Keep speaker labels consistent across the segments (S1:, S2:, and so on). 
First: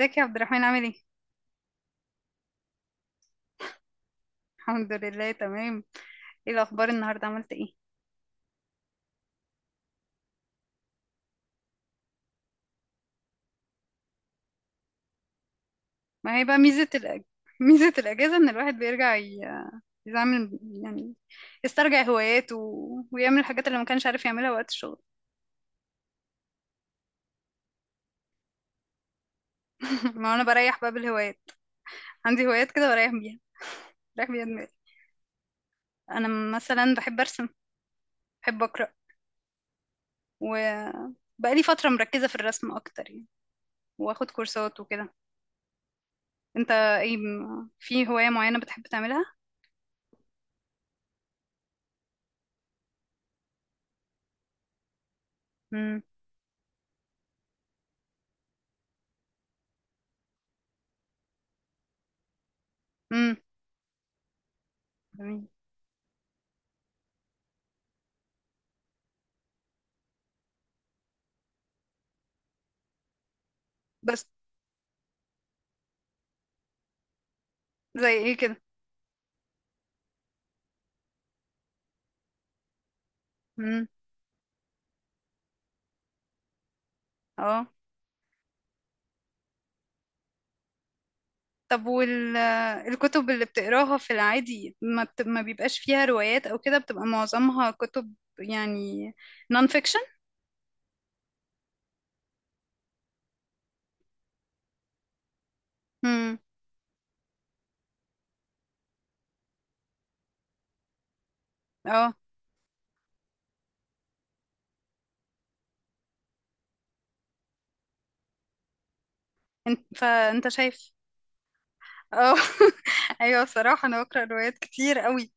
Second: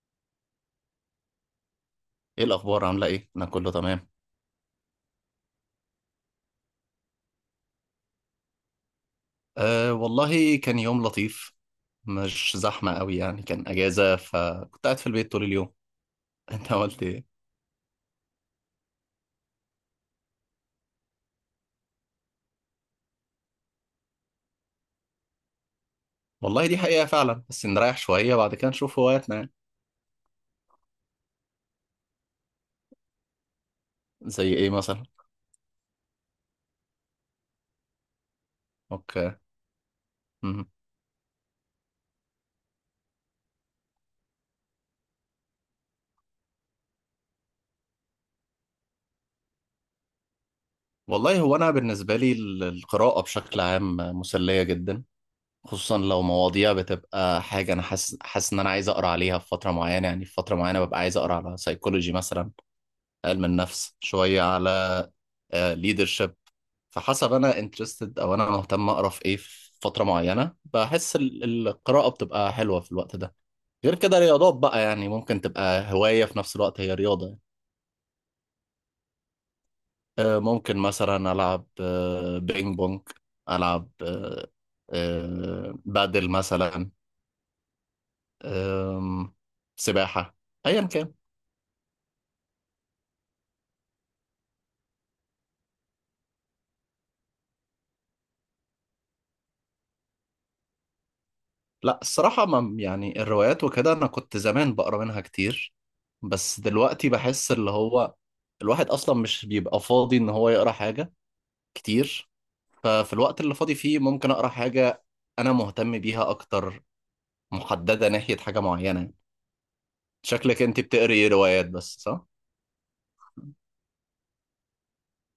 S1: ازيك يا عبد الرحمن عامل ايه؟
S2: ايه الاخبار، عامله ايه؟ انا كله تمام.
S1: الحمد لله تمام. ايه الأخبار النهاردة عملت ايه؟
S2: أه والله كان يوم لطيف. مش زحمه قوي يعني، كان اجازه فكنت قاعد في البيت طول اليوم.
S1: ما هي بقى
S2: انت
S1: ميزة
S2: عملت ايه؟
S1: ميزة الأجازة إن الواحد يعمل يعني، يسترجع هواياته ويعمل الحاجات اللي ما كانش عارف يعملها وقت الشغل.
S2: والله دي حقيقه فعلا، بس نريح شويه بعد كده نشوف هواياتنا يعني.
S1: ما أنا بريح بقى بالهوايات، عندي هوايات كده بريح بيها، بريح بيها
S2: زي
S1: دماغي.
S2: ايه مثلا؟
S1: أنا مثلا بحب أرسم، بحب أقرأ،
S2: اوكي. مم.
S1: وبقالي فترة مركزة في الرسم أكتر يعني، وآخد كورسات وكده. أنت ايه في هواية معينة بتحب تعملها؟
S2: والله هو انا بالنسبه لي القراءه بشكل عام مسليه جدا. خصوصا
S1: امم
S2: لو مواضيع بتبقى حاجه، انا حاسس ان انا عايز اقرا عليها في فتره معينه، يعني في فتره معينه ببقى عايز اقرا على سيكولوجي مثلا.
S1: امم
S2: علم النفس، شوية على ليدرشيب. فحسب أنا انترستد، أو أنا مهتم أقرأ في إيه في فترة معينة، بحس القراءة بتبقى حلوة في الوقت ده. غير كده
S1: بس
S2: رياضات بقى، يعني ممكن تبقى هواية في نفس الوقت هي رياضة يعني.
S1: زي ايه كده؟
S2: ممكن مثلا ألعب بينج بونج.
S1: امم
S2: ألعب آه، بادل مثلا.
S1: اه.
S2: آم، سباحة. أيا كان.
S1: طب الكتب اللي بتقراها في العادي ما بيبقاش فيها روايات او كده، بتبقى معظمها كتب يعني نون فيكشن؟
S2: لا الصراحة، ما يعني الروايات وكده أنا كنت زمان بقرا منها كتير.
S1: امم
S2: بس دلوقتي بحس اللي هو الواحد أصلا مش بيبقى فاضي إن هو يقرا حاجة
S1: اه.
S2: كتير. ففي الوقت اللي فاضي فيه ممكن أقرا حاجة أنا مهتم بيها أكتر، محددة ناحية حاجة معينة.
S1: انت فانت
S2: شكلك أنت
S1: شايف
S2: بتقري إيه، روايات بس، صح؟
S1: اه. ايوه بصراحة انا بقرا روايات كتير قوي،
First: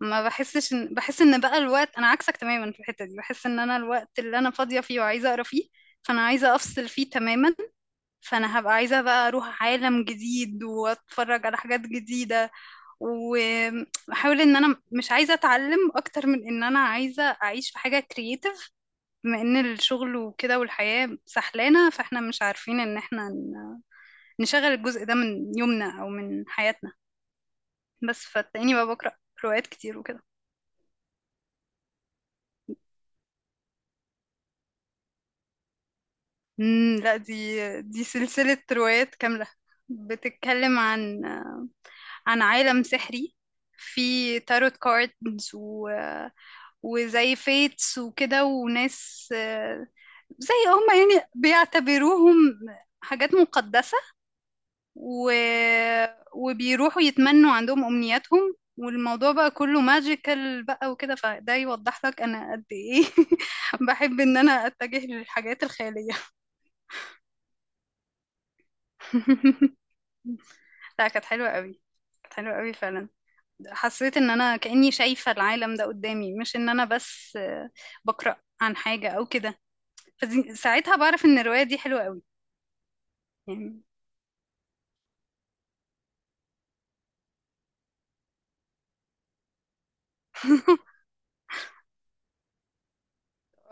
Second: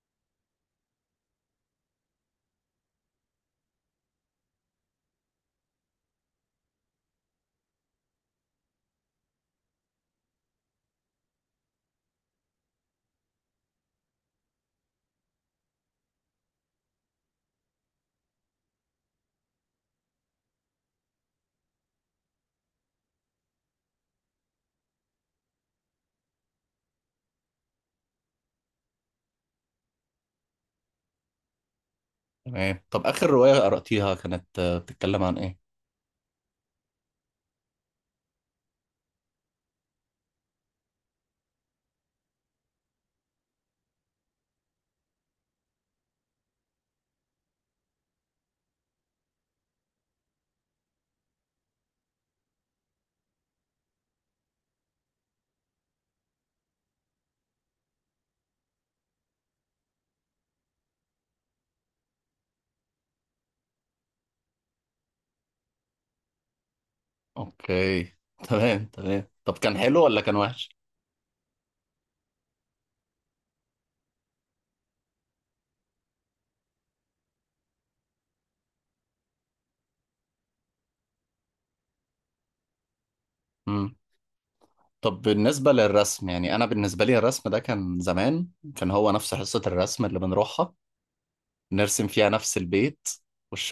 S1: ما بحسش ان بحس ان بقى الوقت انا عكسك تماما في الحتة دي، بحس ان انا الوقت اللي انا فاضية فيه وعايزة اقرا فيه فانا عايزة افصل فيه تماما. فانا هبقى عايزة بقى اروح عالم جديد واتفرج على حاجات جديدة، واحاول ان انا مش عايزة اتعلم اكتر من ان انا عايزة اعيش في حاجة كرييتيف، بما ان الشغل وكده والحياة سحلانة فاحنا مش عارفين ان احنا نشغل الجزء ده من يومنا او من حياتنا. بس فتلاقيني بقى بقرأ روايات كتير وكده.
S2: تمام. طب آخر رواية قرأتيها كانت بتتكلم عن إيه؟
S1: امم، لا، دي سلسلة روايات كاملة، بتتكلم عن عن عالم سحري في تاروت كاردز وزي فيتس وكده وناس زي هما يعني بيعتبروهم حاجات مقدسة، و... وبيروحوا يتمنوا عندهم أمنياتهم، والموضوع بقى كله ماجيكال بقى وكده، فده يوضح لك أنا قد إيه بحب إن أنا أتجه للحاجات الخيالية.
S2: أوكي. تمام تمام. طب كان حلو ولا كان وحش؟
S1: لا كانت حلوة قوي، كانت حلوة قوي فعلا. حسيت إن أنا كأني شايفة العالم ده قدامي، مش إن أنا بس بقرأ عن حاجة أو كده. ساعتها بعرف ان الرواية دي حلوة قوي يعني.
S2: طب بالنسبة للرسم، يعني أنا بالنسبة لي الرسم ده كان زمان. كان هو نفس حصة الرسم اللي بنروحها، نرسم فيها نفس البيت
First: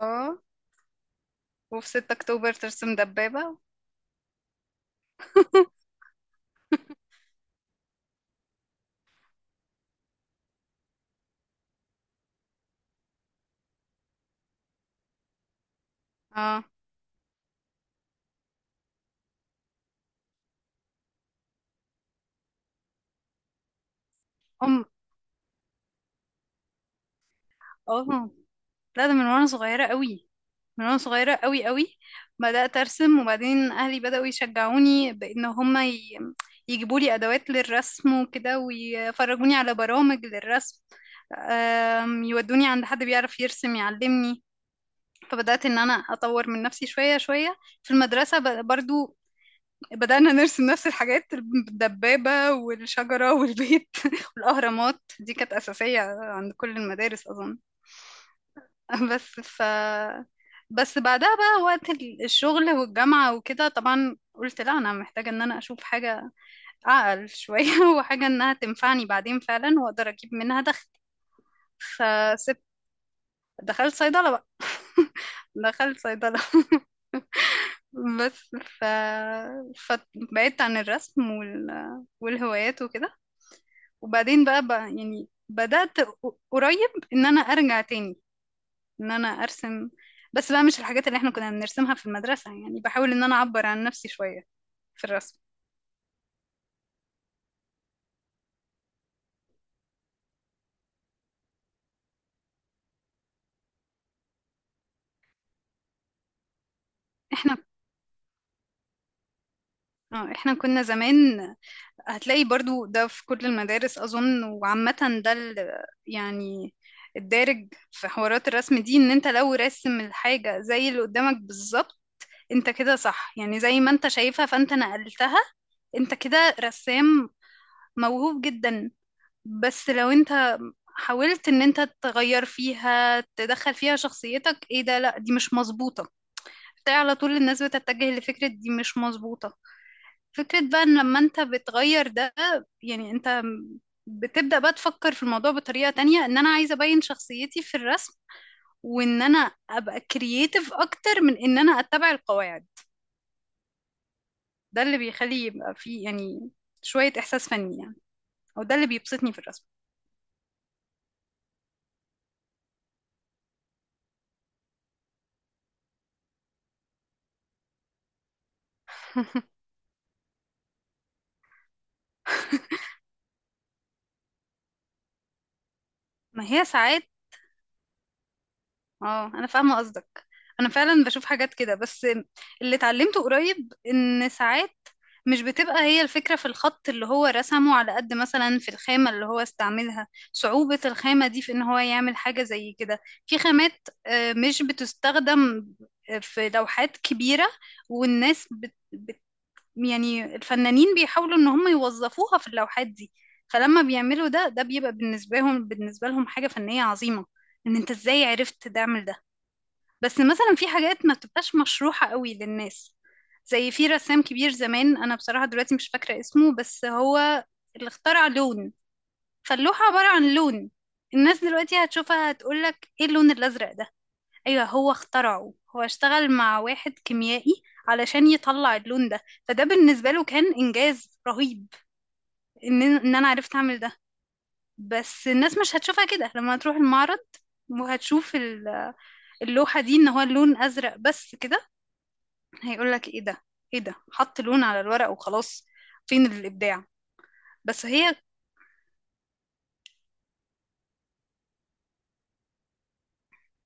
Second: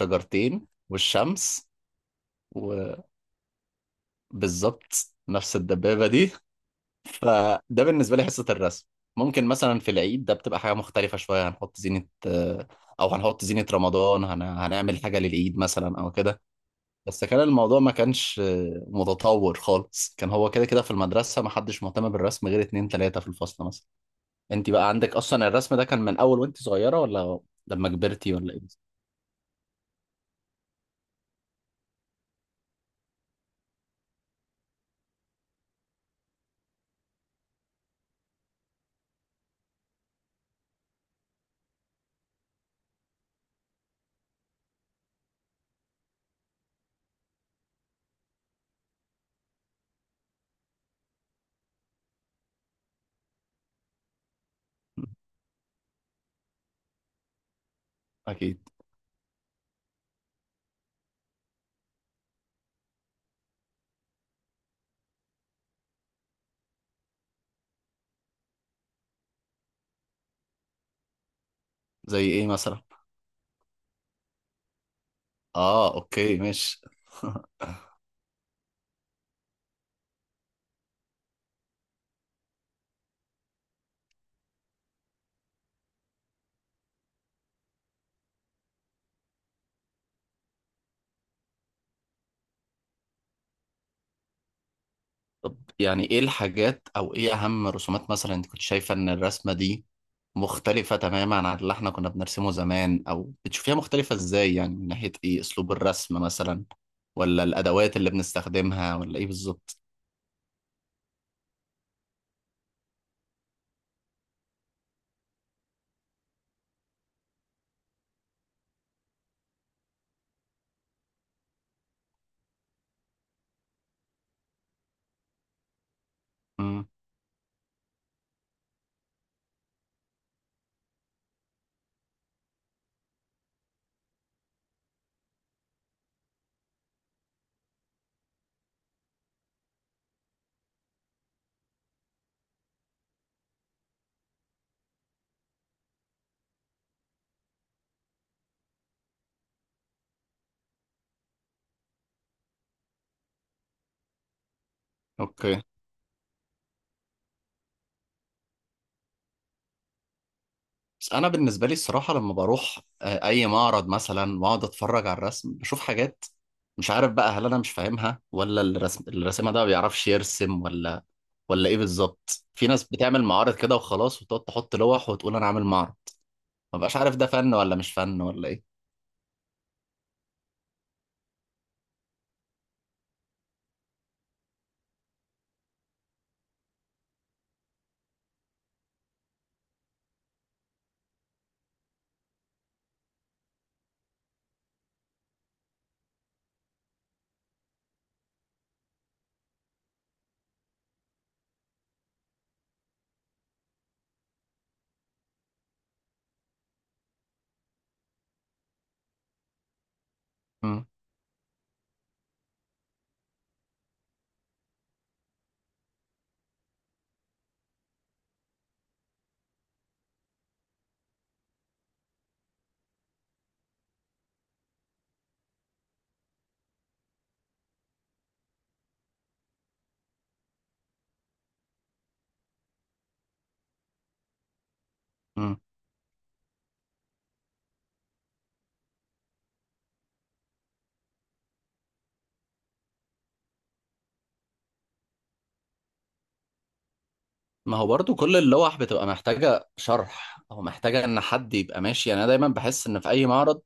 S1: اه،
S2: والشمس.
S1: وفي 6 اكتوبر ترسم دبابة.
S2: وبالظبط نفس الدبابة دي. فده بالنسبة لي حصة الرسم. ممكن مثلا في العيد ده بتبقى حاجة مختلفة شوية، هنحط زينة، أو هنحط زينة رمضان، هنعمل حاجة للعيد مثلا أو كده.
S1: اه.
S2: بس كان الموضوع ما كانش متطور خالص، كان هو كده كده في المدرسة ما حدش مهتم بالرسم غير اتنين تلاتة في الفصل مثلا. انت
S1: ام.
S2: بقى عندك اصلا الرسم ده كان من اول وانت صغيرة، ولا لما
S1: اه
S2: كبرتي، ولا ايه؟
S1: لا، ده من وانا صغيرة قوي، من وانا صغيرة قوي قوي. بدأت ارسم، وبعدين اهلي بدأوا يشجعوني بان يجيبوا لي ادوات للرسم وكده، ويفرجوني على برامج للرسم، يودوني عند حد بيعرف يرسم يعلمني. فبدأت ان انا اطور من نفسي شوية شوية. في المدرسة برضو بدأنا نرسم نفس الحاجات، الدبابة والشجرة والبيت والأهرامات، دي كانت أساسية عند كل المدارس أظن.
S2: اكيد.
S1: بس ف بس بعدها بقى وقت الشغل والجامعة وكده، طبعا قلت لا أنا محتاجة إن أنا أشوف حاجة أعقل شوية وحاجة إنها تنفعني بعدين فعلا وأقدر أجيب منها دخل.
S2: زي ايه
S1: فسبت،
S2: مثلا؟
S1: دخلت صيدلة بقى.
S2: اه
S1: دخلت
S2: اوكي
S1: صيدلة.
S2: ماشي.
S1: بس ف... فبعدت عن الرسم والهوايات وكده. وبعدين بقى يعني بدأت قريب ان انا ارجع تاني ان انا ارسم، بس بقى مش الحاجات اللي احنا كنا بنرسمها في المدرسة، يعني بحاول ان انا اعبر عن نفسي شوية في الرسم.
S2: طب يعني ايه الحاجات، او ايه اهم رسومات مثلا انت كنت شايفة ان الرسمة دي مختلفة تماما عن اللي احنا كنا بنرسمه زمان، او بتشوفيها مختلفة ازاي، يعني من ناحية ايه، اسلوب الرسم مثلا، ولا
S1: احنا
S2: الادوات اللي بنستخدمها، ولا ايه بالظبط؟
S1: اه، احنا كنا زمان هتلاقي برضو ده في كل المدارس اظن وعامة، ده يعني الدارج في حوارات الرسم دي، ان انت لو راسم الحاجة زي اللي قدامك بالظبط، انت كده صح يعني، زي ما انت شايفها فانت نقلتها، انت كده
S2: امم.
S1: رسام موهوب جدا. بس لو انت حاولت ان انت تغير فيها، تدخل فيها شخصيتك، ايه ده لا دي مش مظبوطة، بتاع. على طول الناس بتتجه لفكرة دي مش مظبوطة. فكرة بقى ان لما انت بتغير ده يعني انت بتبدأ بقى تفكر في الموضوع بطريقة تانية، ان انا عايزة ابين شخصيتي في الرسم، وان انا ابقى كرييتيف اكتر من ان انا اتبع القواعد، ده اللي بيخلي
S2: اوكي.
S1: يبقى فيه يعني شوية احساس فني يعني، او ده اللي بيبسطني في الرسم.
S2: بس انا بالنسبه لي الصراحه، لما بروح اي معرض مثلا واقعد اتفرج على الرسم بشوف حاجات مش عارف بقى، هل انا مش فاهمها ولا الرسم، الرسامه ده ما بيعرفش يرسم، ولا ايه بالظبط. في ناس بتعمل معارض كده وخلاص، وتقعد تحط لوح وتقول انا عامل معرض،
S1: ما هي
S2: ما بقاش
S1: ساعات
S2: عارف ده فن ولا مش فن ولا ايه.
S1: اه انا فاهمه قصدك. انا فعلا بشوف حاجات كده، بس اللي اتعلمته قريب ان ساعات مش بتبقى هي الفكره في الخط اللي هو رسمه على قد مثلا في الخامه اللي هو استعملها، صعوبه الخامه دي في ان هو يعمل حاجه زي كده. في خامات مش بتستخدم في لوحات كبيره، والناس يعني الفنانين بيحاولوا ان هم يوظفوها في اللوحات دي، فلما بيعملوا ده، ده بيبقى بالنسبه لهم بالنسبه لهم حاجه فنيه عظيمه، ان انت ازاي عرفت تعمل ده. بس مثلا في حاجات ما بتبقاش مشروحة قوي للناس، زي في رسام كبير زمان انا بصراحة دلوقتي مش فاكرة اسمه، بس هو اللي اخترع لون، فاللوحة عبارة عن لون، الناس دلوقتي هتشوفها هتقولك ايه اللون الازرق ده، ايوه هو اخترعه، هو اشتغل مع واحد كيميائي علشان يطلع اللون ده، فده بالنسبة له كان انجاز رهيب، ان انا عرفت اعمل ده. بس
S2: مم.
S1: الناس مش هتشوفها كده لما تروح المعرض، وهتشوف اللوحة دي ان هو اللون ازرق بس كده، هيقول لك ايه ده، ايه ده حط لون على الورق وخلاص، فين الابداع.
S2: ما
S1: بس
S2: هو برضو
S1: هي
S2: كل اللوح بتبقى محتاجة شرح، أو محتاجة إن حد يبقى ماشي، يعني أنا دايما بحس إن في أي معرض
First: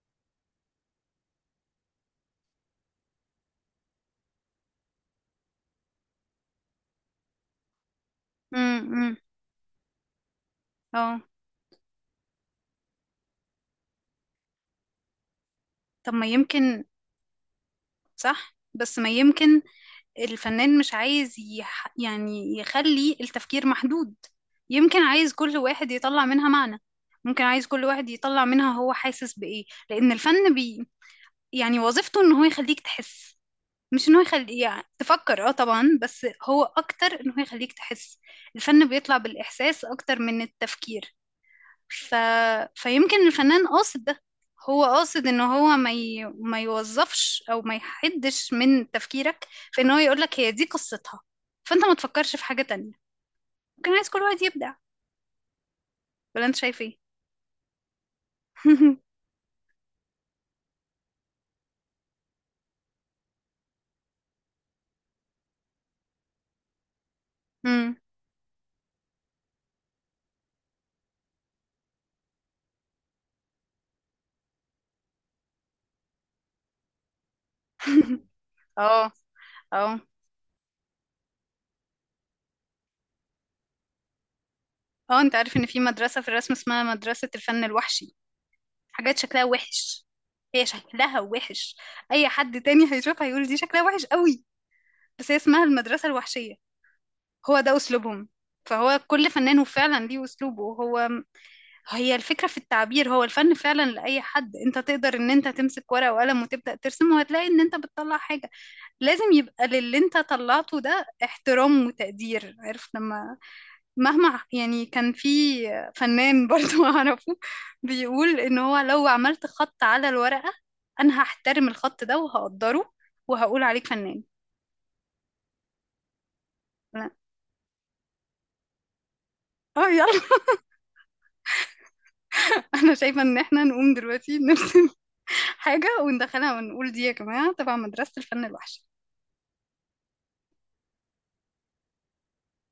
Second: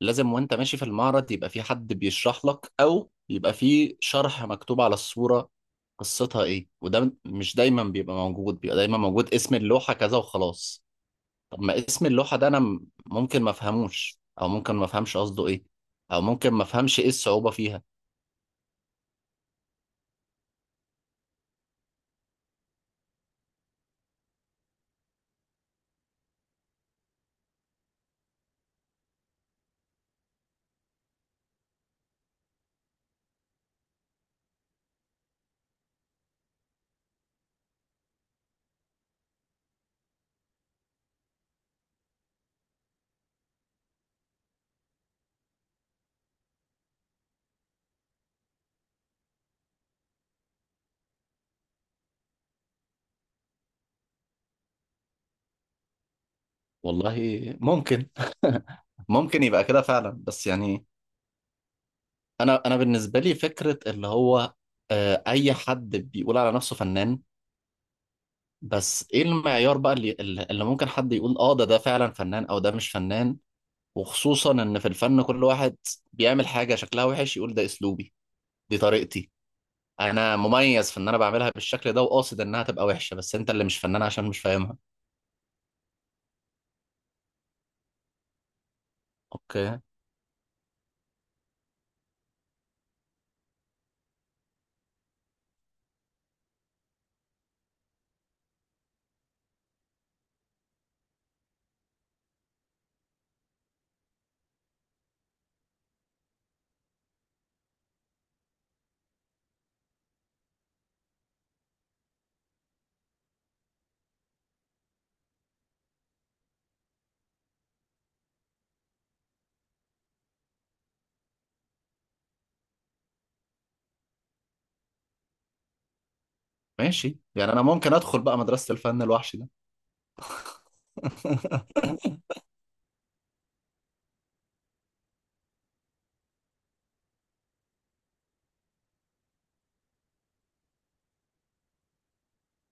S2: لازم وأنت ماشي في المعرض يبقى في حد بيشرح لك، أو يبقى في شرح مكتوب على الصورة قصتها إيه، وده مش دايما بيبقى موجود، بيبقى دايما
S1: امم
S2: موجود اسم اللوحة كذا وخلاص.
S1: اه.
S2: طب ما اسم اللوحة ده أنا ممكن ما أفهموش، أو ممكن ما أفهمش قصده إيه.
S1: طب
S2: أو
S1: ما
S2: ممكن ما
S1: يمكن،
S2: أفهمش إيه الصعوبة فيها.
S1: صح بس ما يمكن الفنان مش عايز يعني يخلي التفكير محدود، يمكن عايز كل واحد يطلع منها معنى، ممكن عايز كل واحد يطلع منها هو حاسس بإيه، لأن يعني وظيفته إن هو يخليك تحس، مش إن هو يخلي يعني تفكر، اه طبعا بس هو أكتر إن هو يخليك تحس، الفن بيطلع بالإحساس أكتر من التفكير. ف... فيمكن الفنان قاصد ده، هو قاصد ان هو ما يوظفش او ما يحدش من تفكيرك، في ان هو يقولك هي دي قصتها فانت ما تفكرش في حاجة تانية، ممكن عايز كل واحد يبدع. ولا انت شايف ايه؟
S2: والله، ممكن. ممكن يبقى كده فعلا، بس يعني انا بالنسبه لي فكره اللي هو اي حد بيقول على نفسه فنان.
S1: مم.
S2: بس ايه المعيار بقى اللي ممكن حد يقول اه ده فعلا فنان، او ده مش فنان. وخصوصا ان في الفن كل واحد بيعمل حاجه شكلها وحش يقول ده اسلوبي، دي
S1: اه،
S2: طريقتي،
S1: اه،
S2: انا مميز في ان انا بعملها بالشكل ده وقاصد انها تبقى وحشه، بس انت اللي مش فنان عشان مش فاهمها.
S1: اه، انت عارف ان في مدرسة في الرسم اسمها مدرسة الفن الوحشي، حاجات شكلها
S2: اوكي
S1: وحش. هي شكلها وحش، اي حد تاني هيشوفها هيقول دي شكلها وحش قوي، بس هي اسمها المدرسة الوحشية، هو ده أسلوبهم. فهو كل فنان وفعلا ليه أسلوبه هو، هي الفكرة في التعبير، هو الفن فعلا لأي حد، انت تقدر ان انت تمسك ورقة وقلم وتبدأ ترسم وهتلاقي ان انت بتطلع حاجة، لازم يبقى للي انت طلعته ده احترام وتقدير. عارف لما مهما يعني كان، في فنان برضو أعرفه بيقول ان هو لو عملت خط على الورقة، انا هحترم الخط ده وهقدره وهقول عليك فنان. لا.
S2: ماشي، يعني انا ممكن ادخل بقى مدرسه الفن الوحش ده.
S1: اه يلا، انا شايفة ان احنا نقوم دلوقتي نرسم حاجة وندخلها ونقول دي يا جماعة تبع مدرسة الفن الوحش